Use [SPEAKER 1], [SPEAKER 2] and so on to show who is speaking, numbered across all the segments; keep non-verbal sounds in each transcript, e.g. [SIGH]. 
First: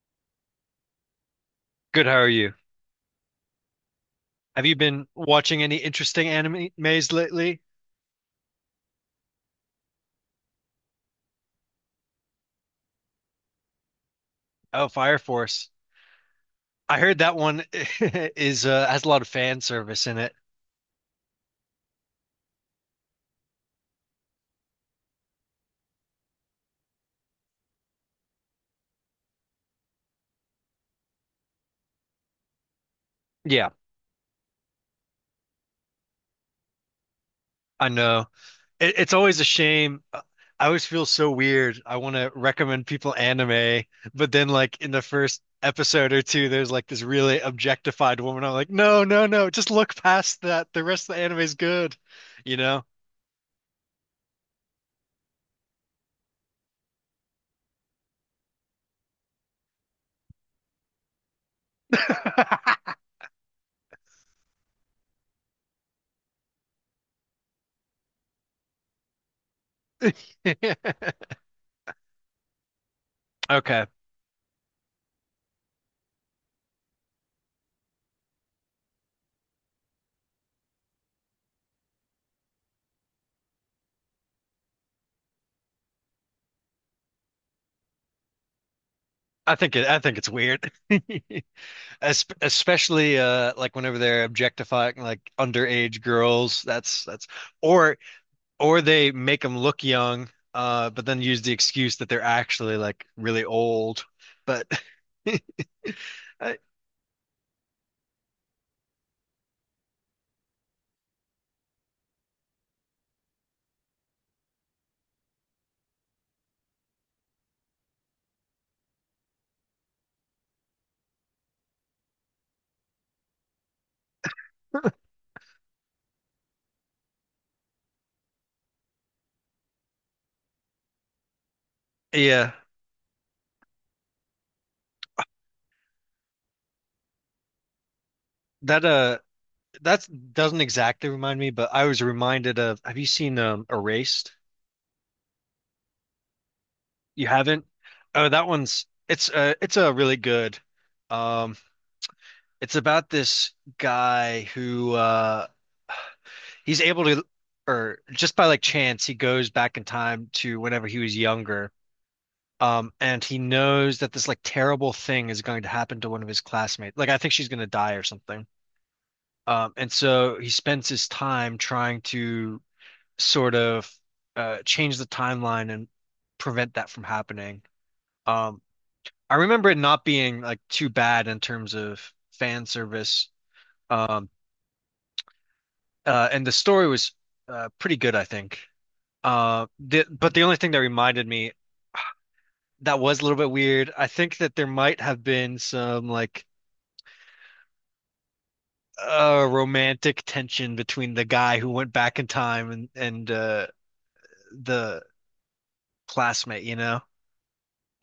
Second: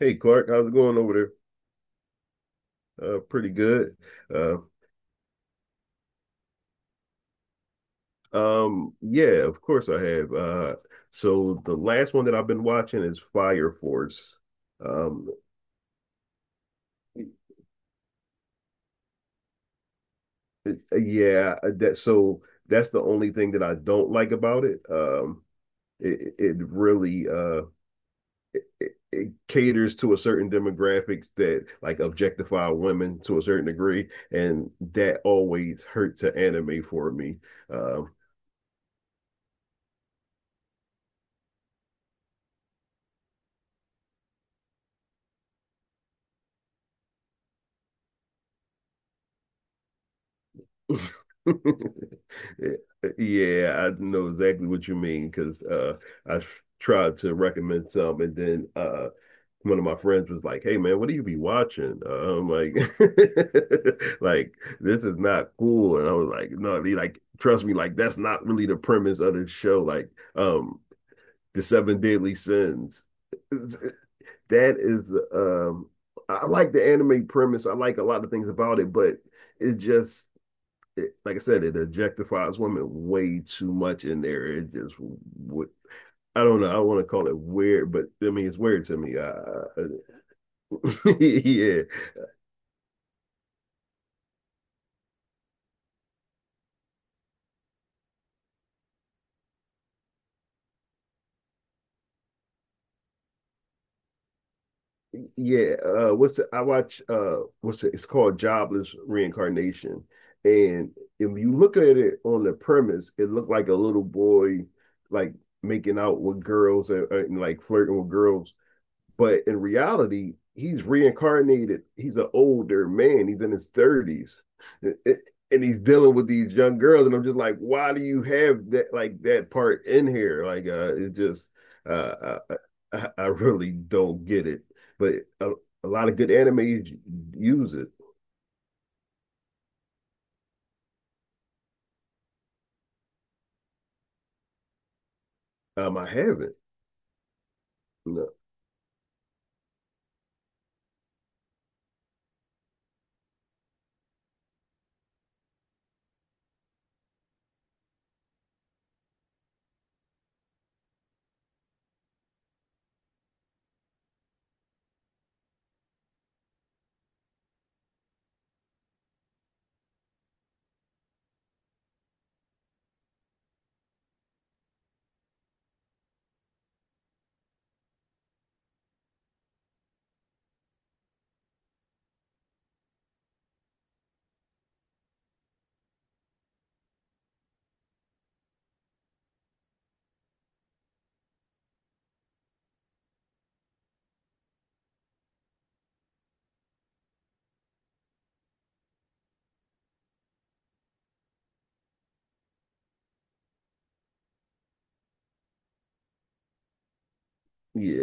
[SPEAKER 1] Hey Clark, how's it going over
[SPEAKER 2] Good, how are you?
[SPEAKER 1] there? Pretty good. Uh,
[SPEAKER 2] Have you been watching any interesting animes lately?
[SPEAKER 1] yeah, of course I have. So the last one that I've been watching is Fire Force.
[SPEAKER 2] Oh, Fire
[SPEAKER 1] Um,
[SPEAKER 2] Force. I heard
[SPEAKER 1] it-
[SPEAKER 2] that one [LAUGHS] is has a lot of fan service in it.
[SPEAKER 1] yeah, that so that's the only thing that I don't like about it. It really it caters to a certain demographics that like objectify women to a certain
[SPEAKER 2] Yeah,
[SPEAKER 1] degree, and that always hurts an anime for me.
[SPEAKER 2] I
[SPEAKER 1] Um,
[SPEAKER 2] know. It's always a shame. I always feel so weird. I want to recommend people anime, but then like in the first episode or two, there's like this really objectified woman. I'm like, no, no, no, just look past that. The rest of the anime is good, you
[SPEAKER 1] [LAUGHS]
[SPEAKER 2] know?
[SPEAKER 1] Eh, yeah, I know exactly what you mean because I tried to recommend some, and then one of my friends was like, "Hey, man, what do you be watching?" I'm like,
[SPEAKER 2] [LAUGHS]
[SPEAKER 1] [LAUGHS] "Like this is not cool," and I was like, "No, he like trust me, like that's not really the premise of the show. Like, um, the seven deadly sins. [LAUGHS]
[SPEAKER 2] Okay.
[SPEAKER 1] That is, I like the anime premise. I like a lot of things about it, but." It's just it, like I said, it objectifies women way too much in there. It just would. I don't know. I want to call it weird, but I mean it's weird to me.
[SPEAKER 2] I think it's weird.
[SPEAKER 1] [LAUGHS] Yeah,
[SPEAKER 2] [LAUGHS] Es Especially like whenever they're objectifying like underage girls, that's or or they make them look young, but then use the excuse that they're actually like really old. But
[SPEAKER 1] yeah. What's
[SPEAKER 2] [LAUGHS]
[SPEAKER 1] the,
[SPEAKER 2] I,
[SPEAKER 1] I watch? What's the, it's called Jobless Reincarnation, and if you look at it on the premise, it looked like a little boy like making out with girls and like flirting with girls. But in reality, he's reincarnated. He's an older man. He's in his 30s. It- it- and he's dealing with these young girls. And I'm just like, why do you have that like that part in here? Like it just uh uh,
[SPEAKER 2] yeah,
[SPEAKER 1] uh, I, really don't get it. But a, a lot of good animes use it.
[SPEAKER 2] that uh that doesn't exactly remind me, but I was reminded of, have you seen Erased?
[SPEAKER 1] I haven't.
[SPEAKER 2] You haven't? Oh,
[SPEAKER 1] No.
[SPEAKER 2] that one's it's a really good. Um, it's about this guy who he's able to, or just by like chance, he goes back in time to whenever he was younger. And he knows that this like terrible thing is going to happen to one of his classmates. Like I think she's going to die or something. And so he spends his time trying to sort of change the timeline and prevent that from happening. Um, I remember it not being like too bad in terms of fan service. Um, and the story was pretty good, I think. But the only thing that reminded me that was a little bit weird. I think that there might have been some like romantic tension between the guy who went back in time and the classmate, you know.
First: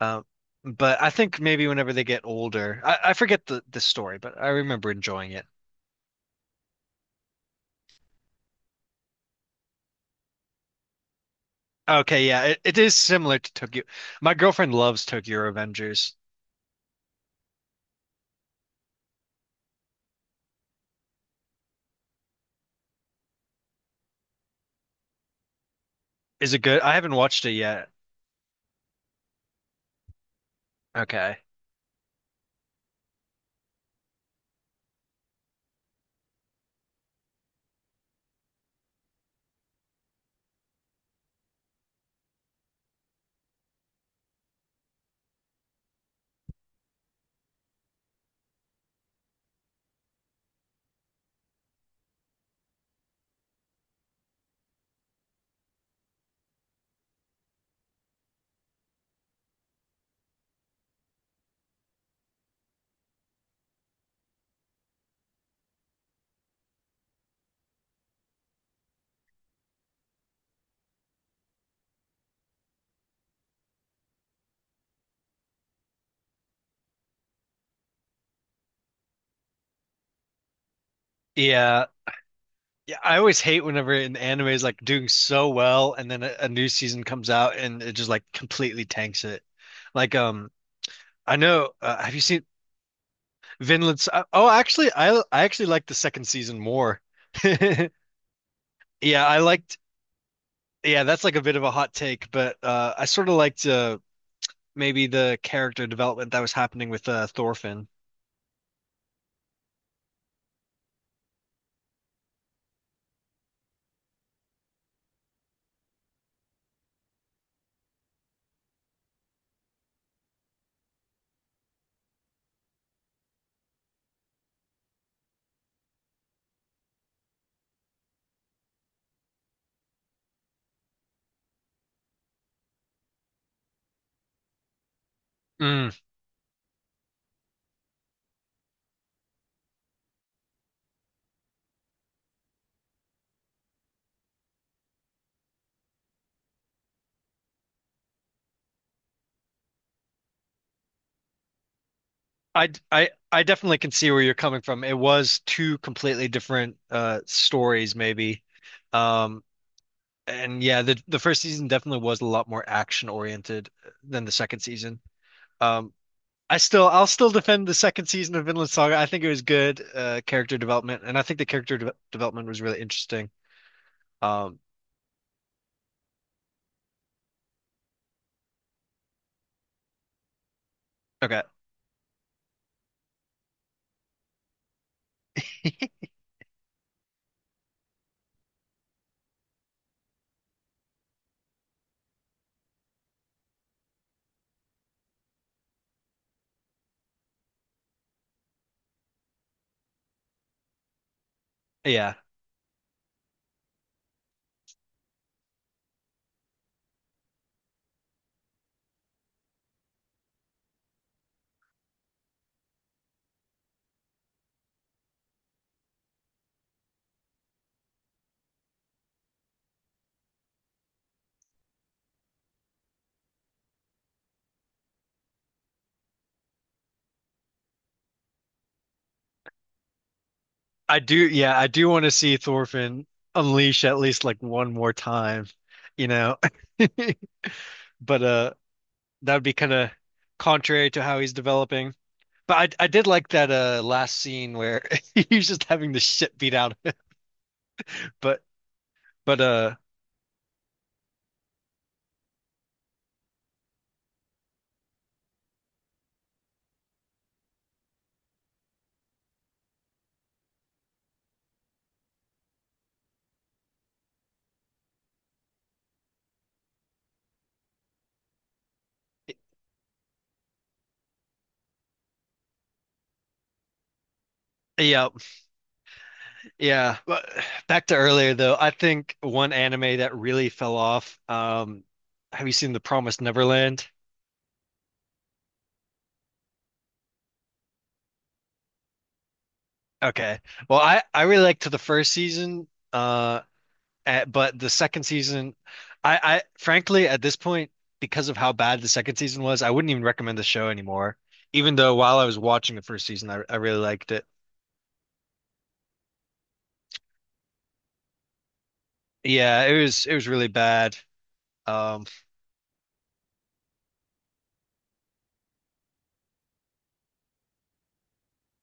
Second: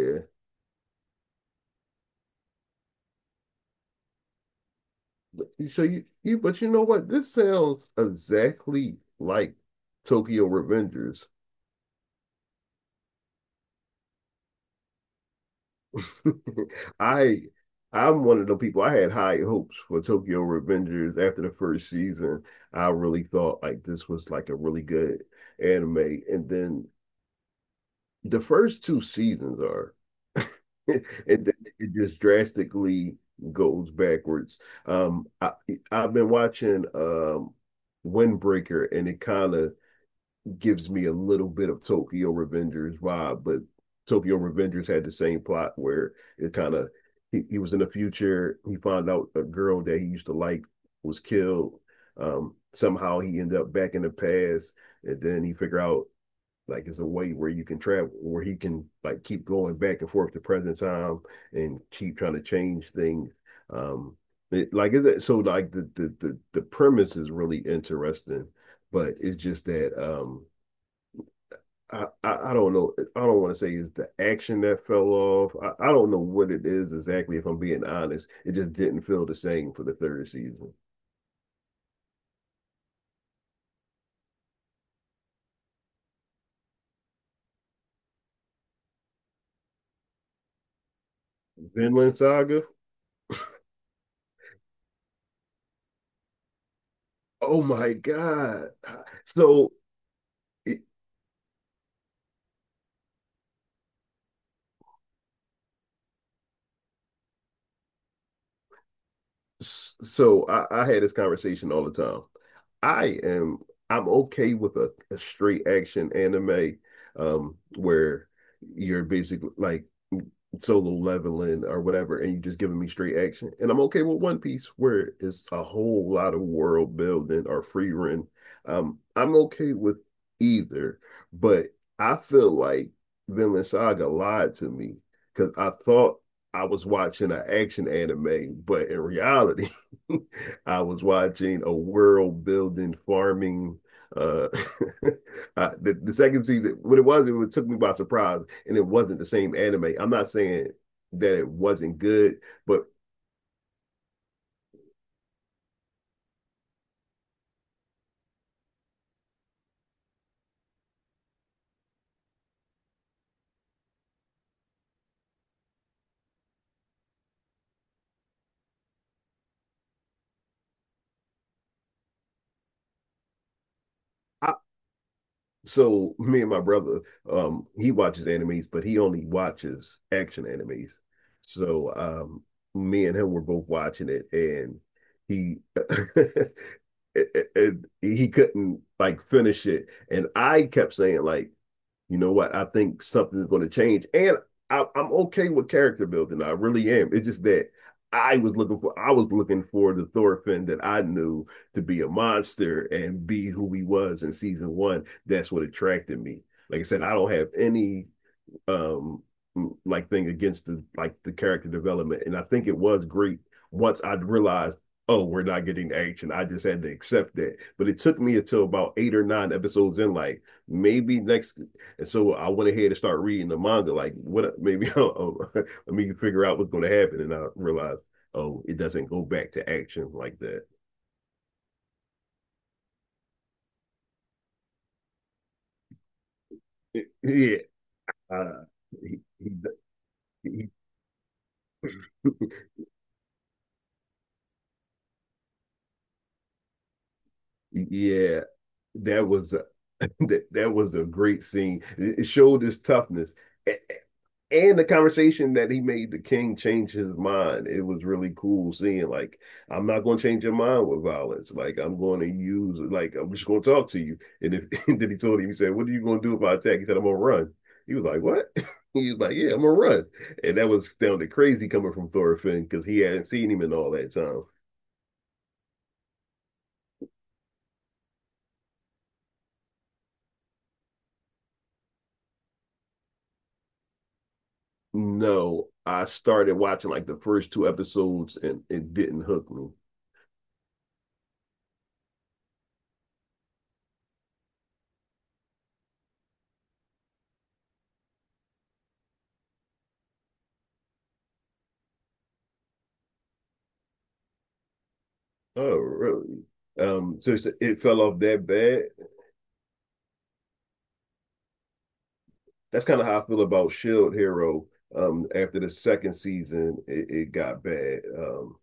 [SPEAKER 2] Um, but I think maybe whenever they get older, I forget the story, but I remember enjoying it.
[SPEAKER 1] But, so you but you know what? This sounds exactly like Tokyo Revengers.
[SPEAKER 2] Okay, yeah, it is similar to Tokyo. My girlfriend loves Tokyo Avengers.
[SPEAKER 1] [LAUGHS] I I'm one of the people. I had high hopes for Tokyo Revengers after the first season. I really thought like this was like a really good anime. And
[SPEAKER 2] Is it good?
[SPEAKER 1] then
[SPEAKER 2] I haven't watched it yet.
[SPEAKER 1] the first two seasons are [LAUGHS] and
[SPEAKER 2] Okay.
[SPEAKER 1] then it just drastically goes backwards. Um I I've been watching Windbreaker, and it kind of gives me a little bit of Tokyo Revengers vibe, but Tokyo Revengers had the same plot where it kind of he was in the future. He found out a girl that he used to like was killed. Somehow he ended up back in the past, and then he figure out like it's a way where you can travel, where he can like keep going back and forth to present time and keep trying to change things. Um, it, like it, so like the premise is really interesting, but it's just that I don't know. I don't want to say it's the action that fell off. I don't know what it is exactly, if I'm being honest. It just didn't feel the same for the third season.
[SPEAKER 2] Yeah, I always hate whenever an anime is like doing so well and then a new season comes out and it just like completely tanks it. Like I know have
[SPEAKER 1] Vinland
[SPEAKER 2] you seen
[SPEAKER 1] Saga.
[SPEAKER 2] Oh, actually I actually like the second season more. [LAUGHS]
[SPEAKER 1] Oh my God.
[SPEAKER 2] Yeah, I
[SPEAKER 1] So,
[SPEAKER 2] liked
[SPEAKER 1] it-
[SPEAKER 2] yeah, that's like a bit of a hot take, but I sort of liked maybe the character development that was happening with Thorfinn.
[SPEAKER 1] so I had this conversation all the time. I am, I'm okay with a straight action anime, where you're basically like, solo leveling or whatever, and you're just giving me straight action. And I'm okay with One Piece, where it's a whole lot of world building or free run. I'm okay with either, but I feel like Vinland Saga lied to me because I
[SPEAKER 2] Mm.
[SPEAKER 1] thought I was watching an action anime, but in reality, [LAUGHS] I was watching a world building farming uh [LAUGHS] the second season, what it was, it took me by surprise, and it wasn't the same anime. I'm not saying that it wasn't good, but
[SPEAKER 2] I definitely can see where you're coming from. It was two completely different stories maybe. Um And yeah, the first season definitely was a lot more action oriented than the second season. Um, I still I'll still defend the second season of Vinland Saga. I think it was good character development, and I think the character de development was really interesting.
[SPEAKER 1] I,
[SPEAKER 2] Um,
[SPEAKER 1] so me and my brother, he watches animes, but he only watches action animes.
[SPEAKER 2] okay,
[SPEAKER 1] So me and him were both watching it, and he [LAUGHS] he couldn't like finish it, and I kept saying like, you know what? I think something is going to change. And I'm okay with character building. I really am. It's just that I was looking for. I was looking for the Thorfinn that I knew to be a
[SPEAKER 2] yeah,
[SPEAKER 1] monster and be who he was in season one. That's what attracted me. Like I said, I don't have any um like thing against the like the character development. And I think it was great once I realized, oh, we're not getting action. I just had to accept that. But it took me until about eight or nine episodes in, like maybe next. And so I went ahead and started reading the manga. Like what? [LAUGHS] Maybe oh, oh, [LAUGHS] let me figure out what's going to happen. And I realized, oh, it doesn't go back to action like that.
[SPEAKER 2] I do. Yeah, I do want to see Thorfinn unleash at least like one more time, you know. [LAUGHS]
[SPEAKER 1] It, [LAUGHS] yeah.
[SPEAKER 2] But
[SPEAKER 1] He,
[SPEAKER 2] that would be
[SPEAKER 1] he,
[SPEAKER 2] kind of
[SPEAKER 1] he,
[SPEAKER 2] contrary to how he's developing. But I did like that last scene where [LAUGHS] he's just having the shit beat out of him.
[SPEAKER 1] yeah,
[SPEAKER 2] But
[SPEAKER 1] that
[SPEAKER 2] but
[SPEAKER 1] was
[SPEAKER 2] uh.
[SPEAKER 1] that that was a great scene. It showed his toughness. And the conversation that he made the king change his mind. It was really cool seeing like I'm not going to change your mind with violence. Like I'm going to use like I'm just going to talk to you. And if [LAUGHS] and then he told him he said, "What are you going to do if I attack?" He said, "I'm going to run." He was like, "What?" [LAUGHS] He was like, "Yeah, I'm going to run." And that was sounded crazy coming from Thorfinn because he hadn't seen him in all that time.
[SPEAKER 2] Yeah, yeah. But back to earlier though, I think one anime that really fell off. Have you seen The Promised Neverland?
[SPEAKER 1] No, I started watching like the first two episodes and it didn't hook me.
[SPEAKER 2] Okay. Well, I really liked the first season, but the second season, I frankly at this point, because of how bad the second season was, I wouldn't even recommend the show anymore. Even though while I was watching the first season, I really liked it.
[SPEAKER 1] Oh, really? So it's- it fell off that bad.
[SPEAKER 2] Yeah, it was really bad. Um,
[SPEAKER 1] That's kind of how I feel about Shield Hero. After the second season, it got bad.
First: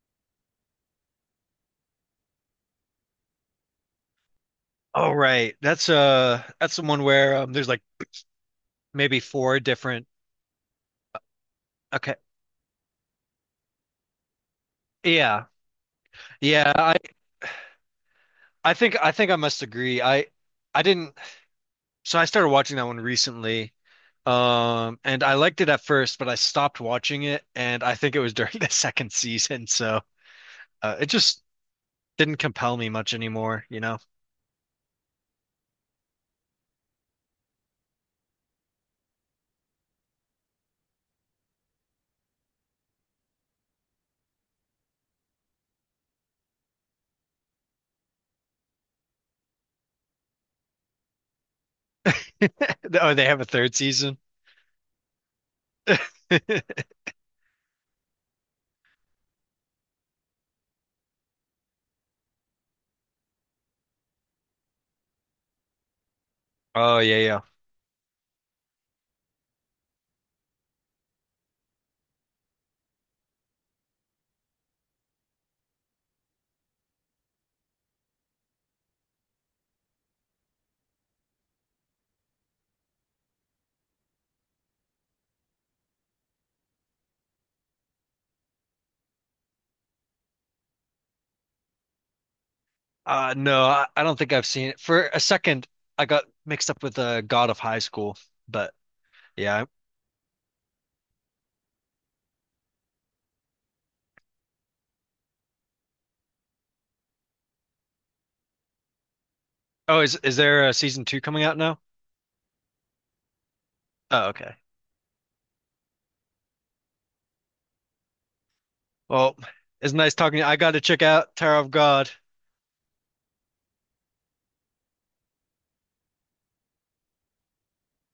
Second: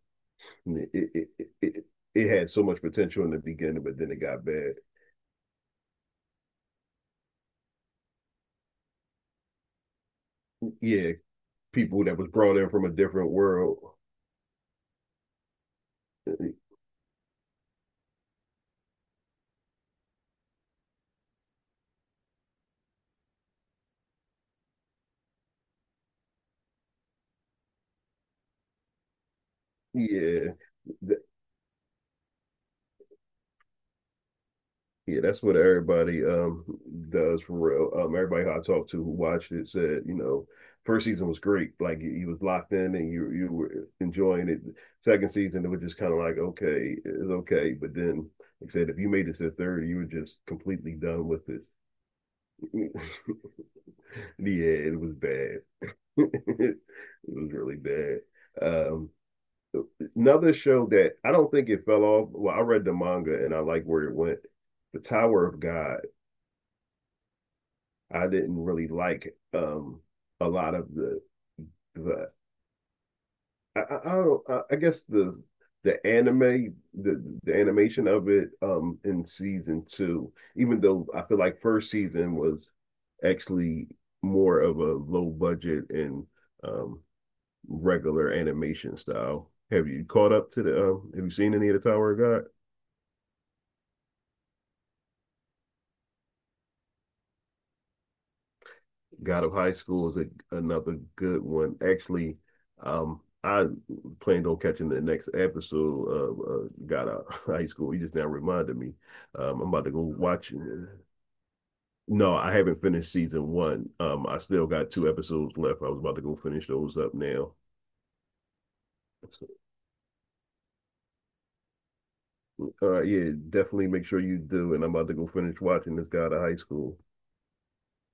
[SPEAKER 1] it, it it it it had so much potential in the beginning, but then it got bad.
[SPEAKER 2] oh right, that's the one where there's like maybe four different.
[SPEAKER 1] Yeah, people
[SPEAKER 2] Okay.
[SPEAKER 1] that was brought in from a different world.
[SPEAKER 2] Yeah. Yeah, I think I must agree. I didn't So I started watching that one recently. And I liked it at first, but I stopped watching it and I think it was during [LAUGHS] the second season, so
[SPEAKER 1] Yeah.
[SPEAKER 2] it just didn't compel me much anymore, you know.
[SPEAKER 1] Yeah, that's what everybody does for real. Everybody who I talked to who watched it said, you know, first season was great. Like you was locked in and you were enjoying it. Second season, it was just kind of like okay, it's okay. But then, like I said, if you made it to the third, you were just completely done with it.
[SPEAKER 2] [LAUGHS]
[SPEAKER 1] [LAUGHS]
[SPEAKER 2] Oh, they have a third season.
[SPEAKER 1] yeah, it was bad. [LAUGHS] it
[SPEAKER 2] [LAUGHS]
[SPEAKER 1] was really bad. Um, another show that I don't think it fell off. Well, I read the manga and I like where it went. The Tower of God.
[SPEAKER 2] Oh yeah, yeah.
[SPEAKER 1] I didn't really like a lot of the I don't I guess the anime the animation of it in season two, even though I feel like first season was actually more of a low budget and um regular animation style. Have you caught up to the have you seen any of the Tower of God?
[SPEAKER 2] No, I don't think I've seen it. For a second, I got mixed up with God of High School, but
[SPEAKER 1] God of
[SPEAKER 2] yeah.
[SPEAKER 1] High School is another good one. Actually, I planned on catching the next episode of God of High School. You just now reminded me. I'm about to
[SPEAKER 2] Oh,
[SPEAKER 1] go
[SPEAKER 2] is
[SPEAKER 1] watch it.
[SPEAKER 2] there a season two coming out now?
[SPEAKER 1] No, I haven't finished season one.
[SPEAKER 2] Oh,
[SPEAKER 1] I
[SPEAKER 2] okay.
[SPEAKER 1] still got two episodes left. I was about to go finish those up now.
[SPEAKER 2] Well,
[SPEAKER 1] So,
[SPEAKER 2] it's nice talking to you. I got to check out Tower of God.
[SPEAKER 1] yeah, definitely make sure you do. And I'm about to go finish watching this God of high school.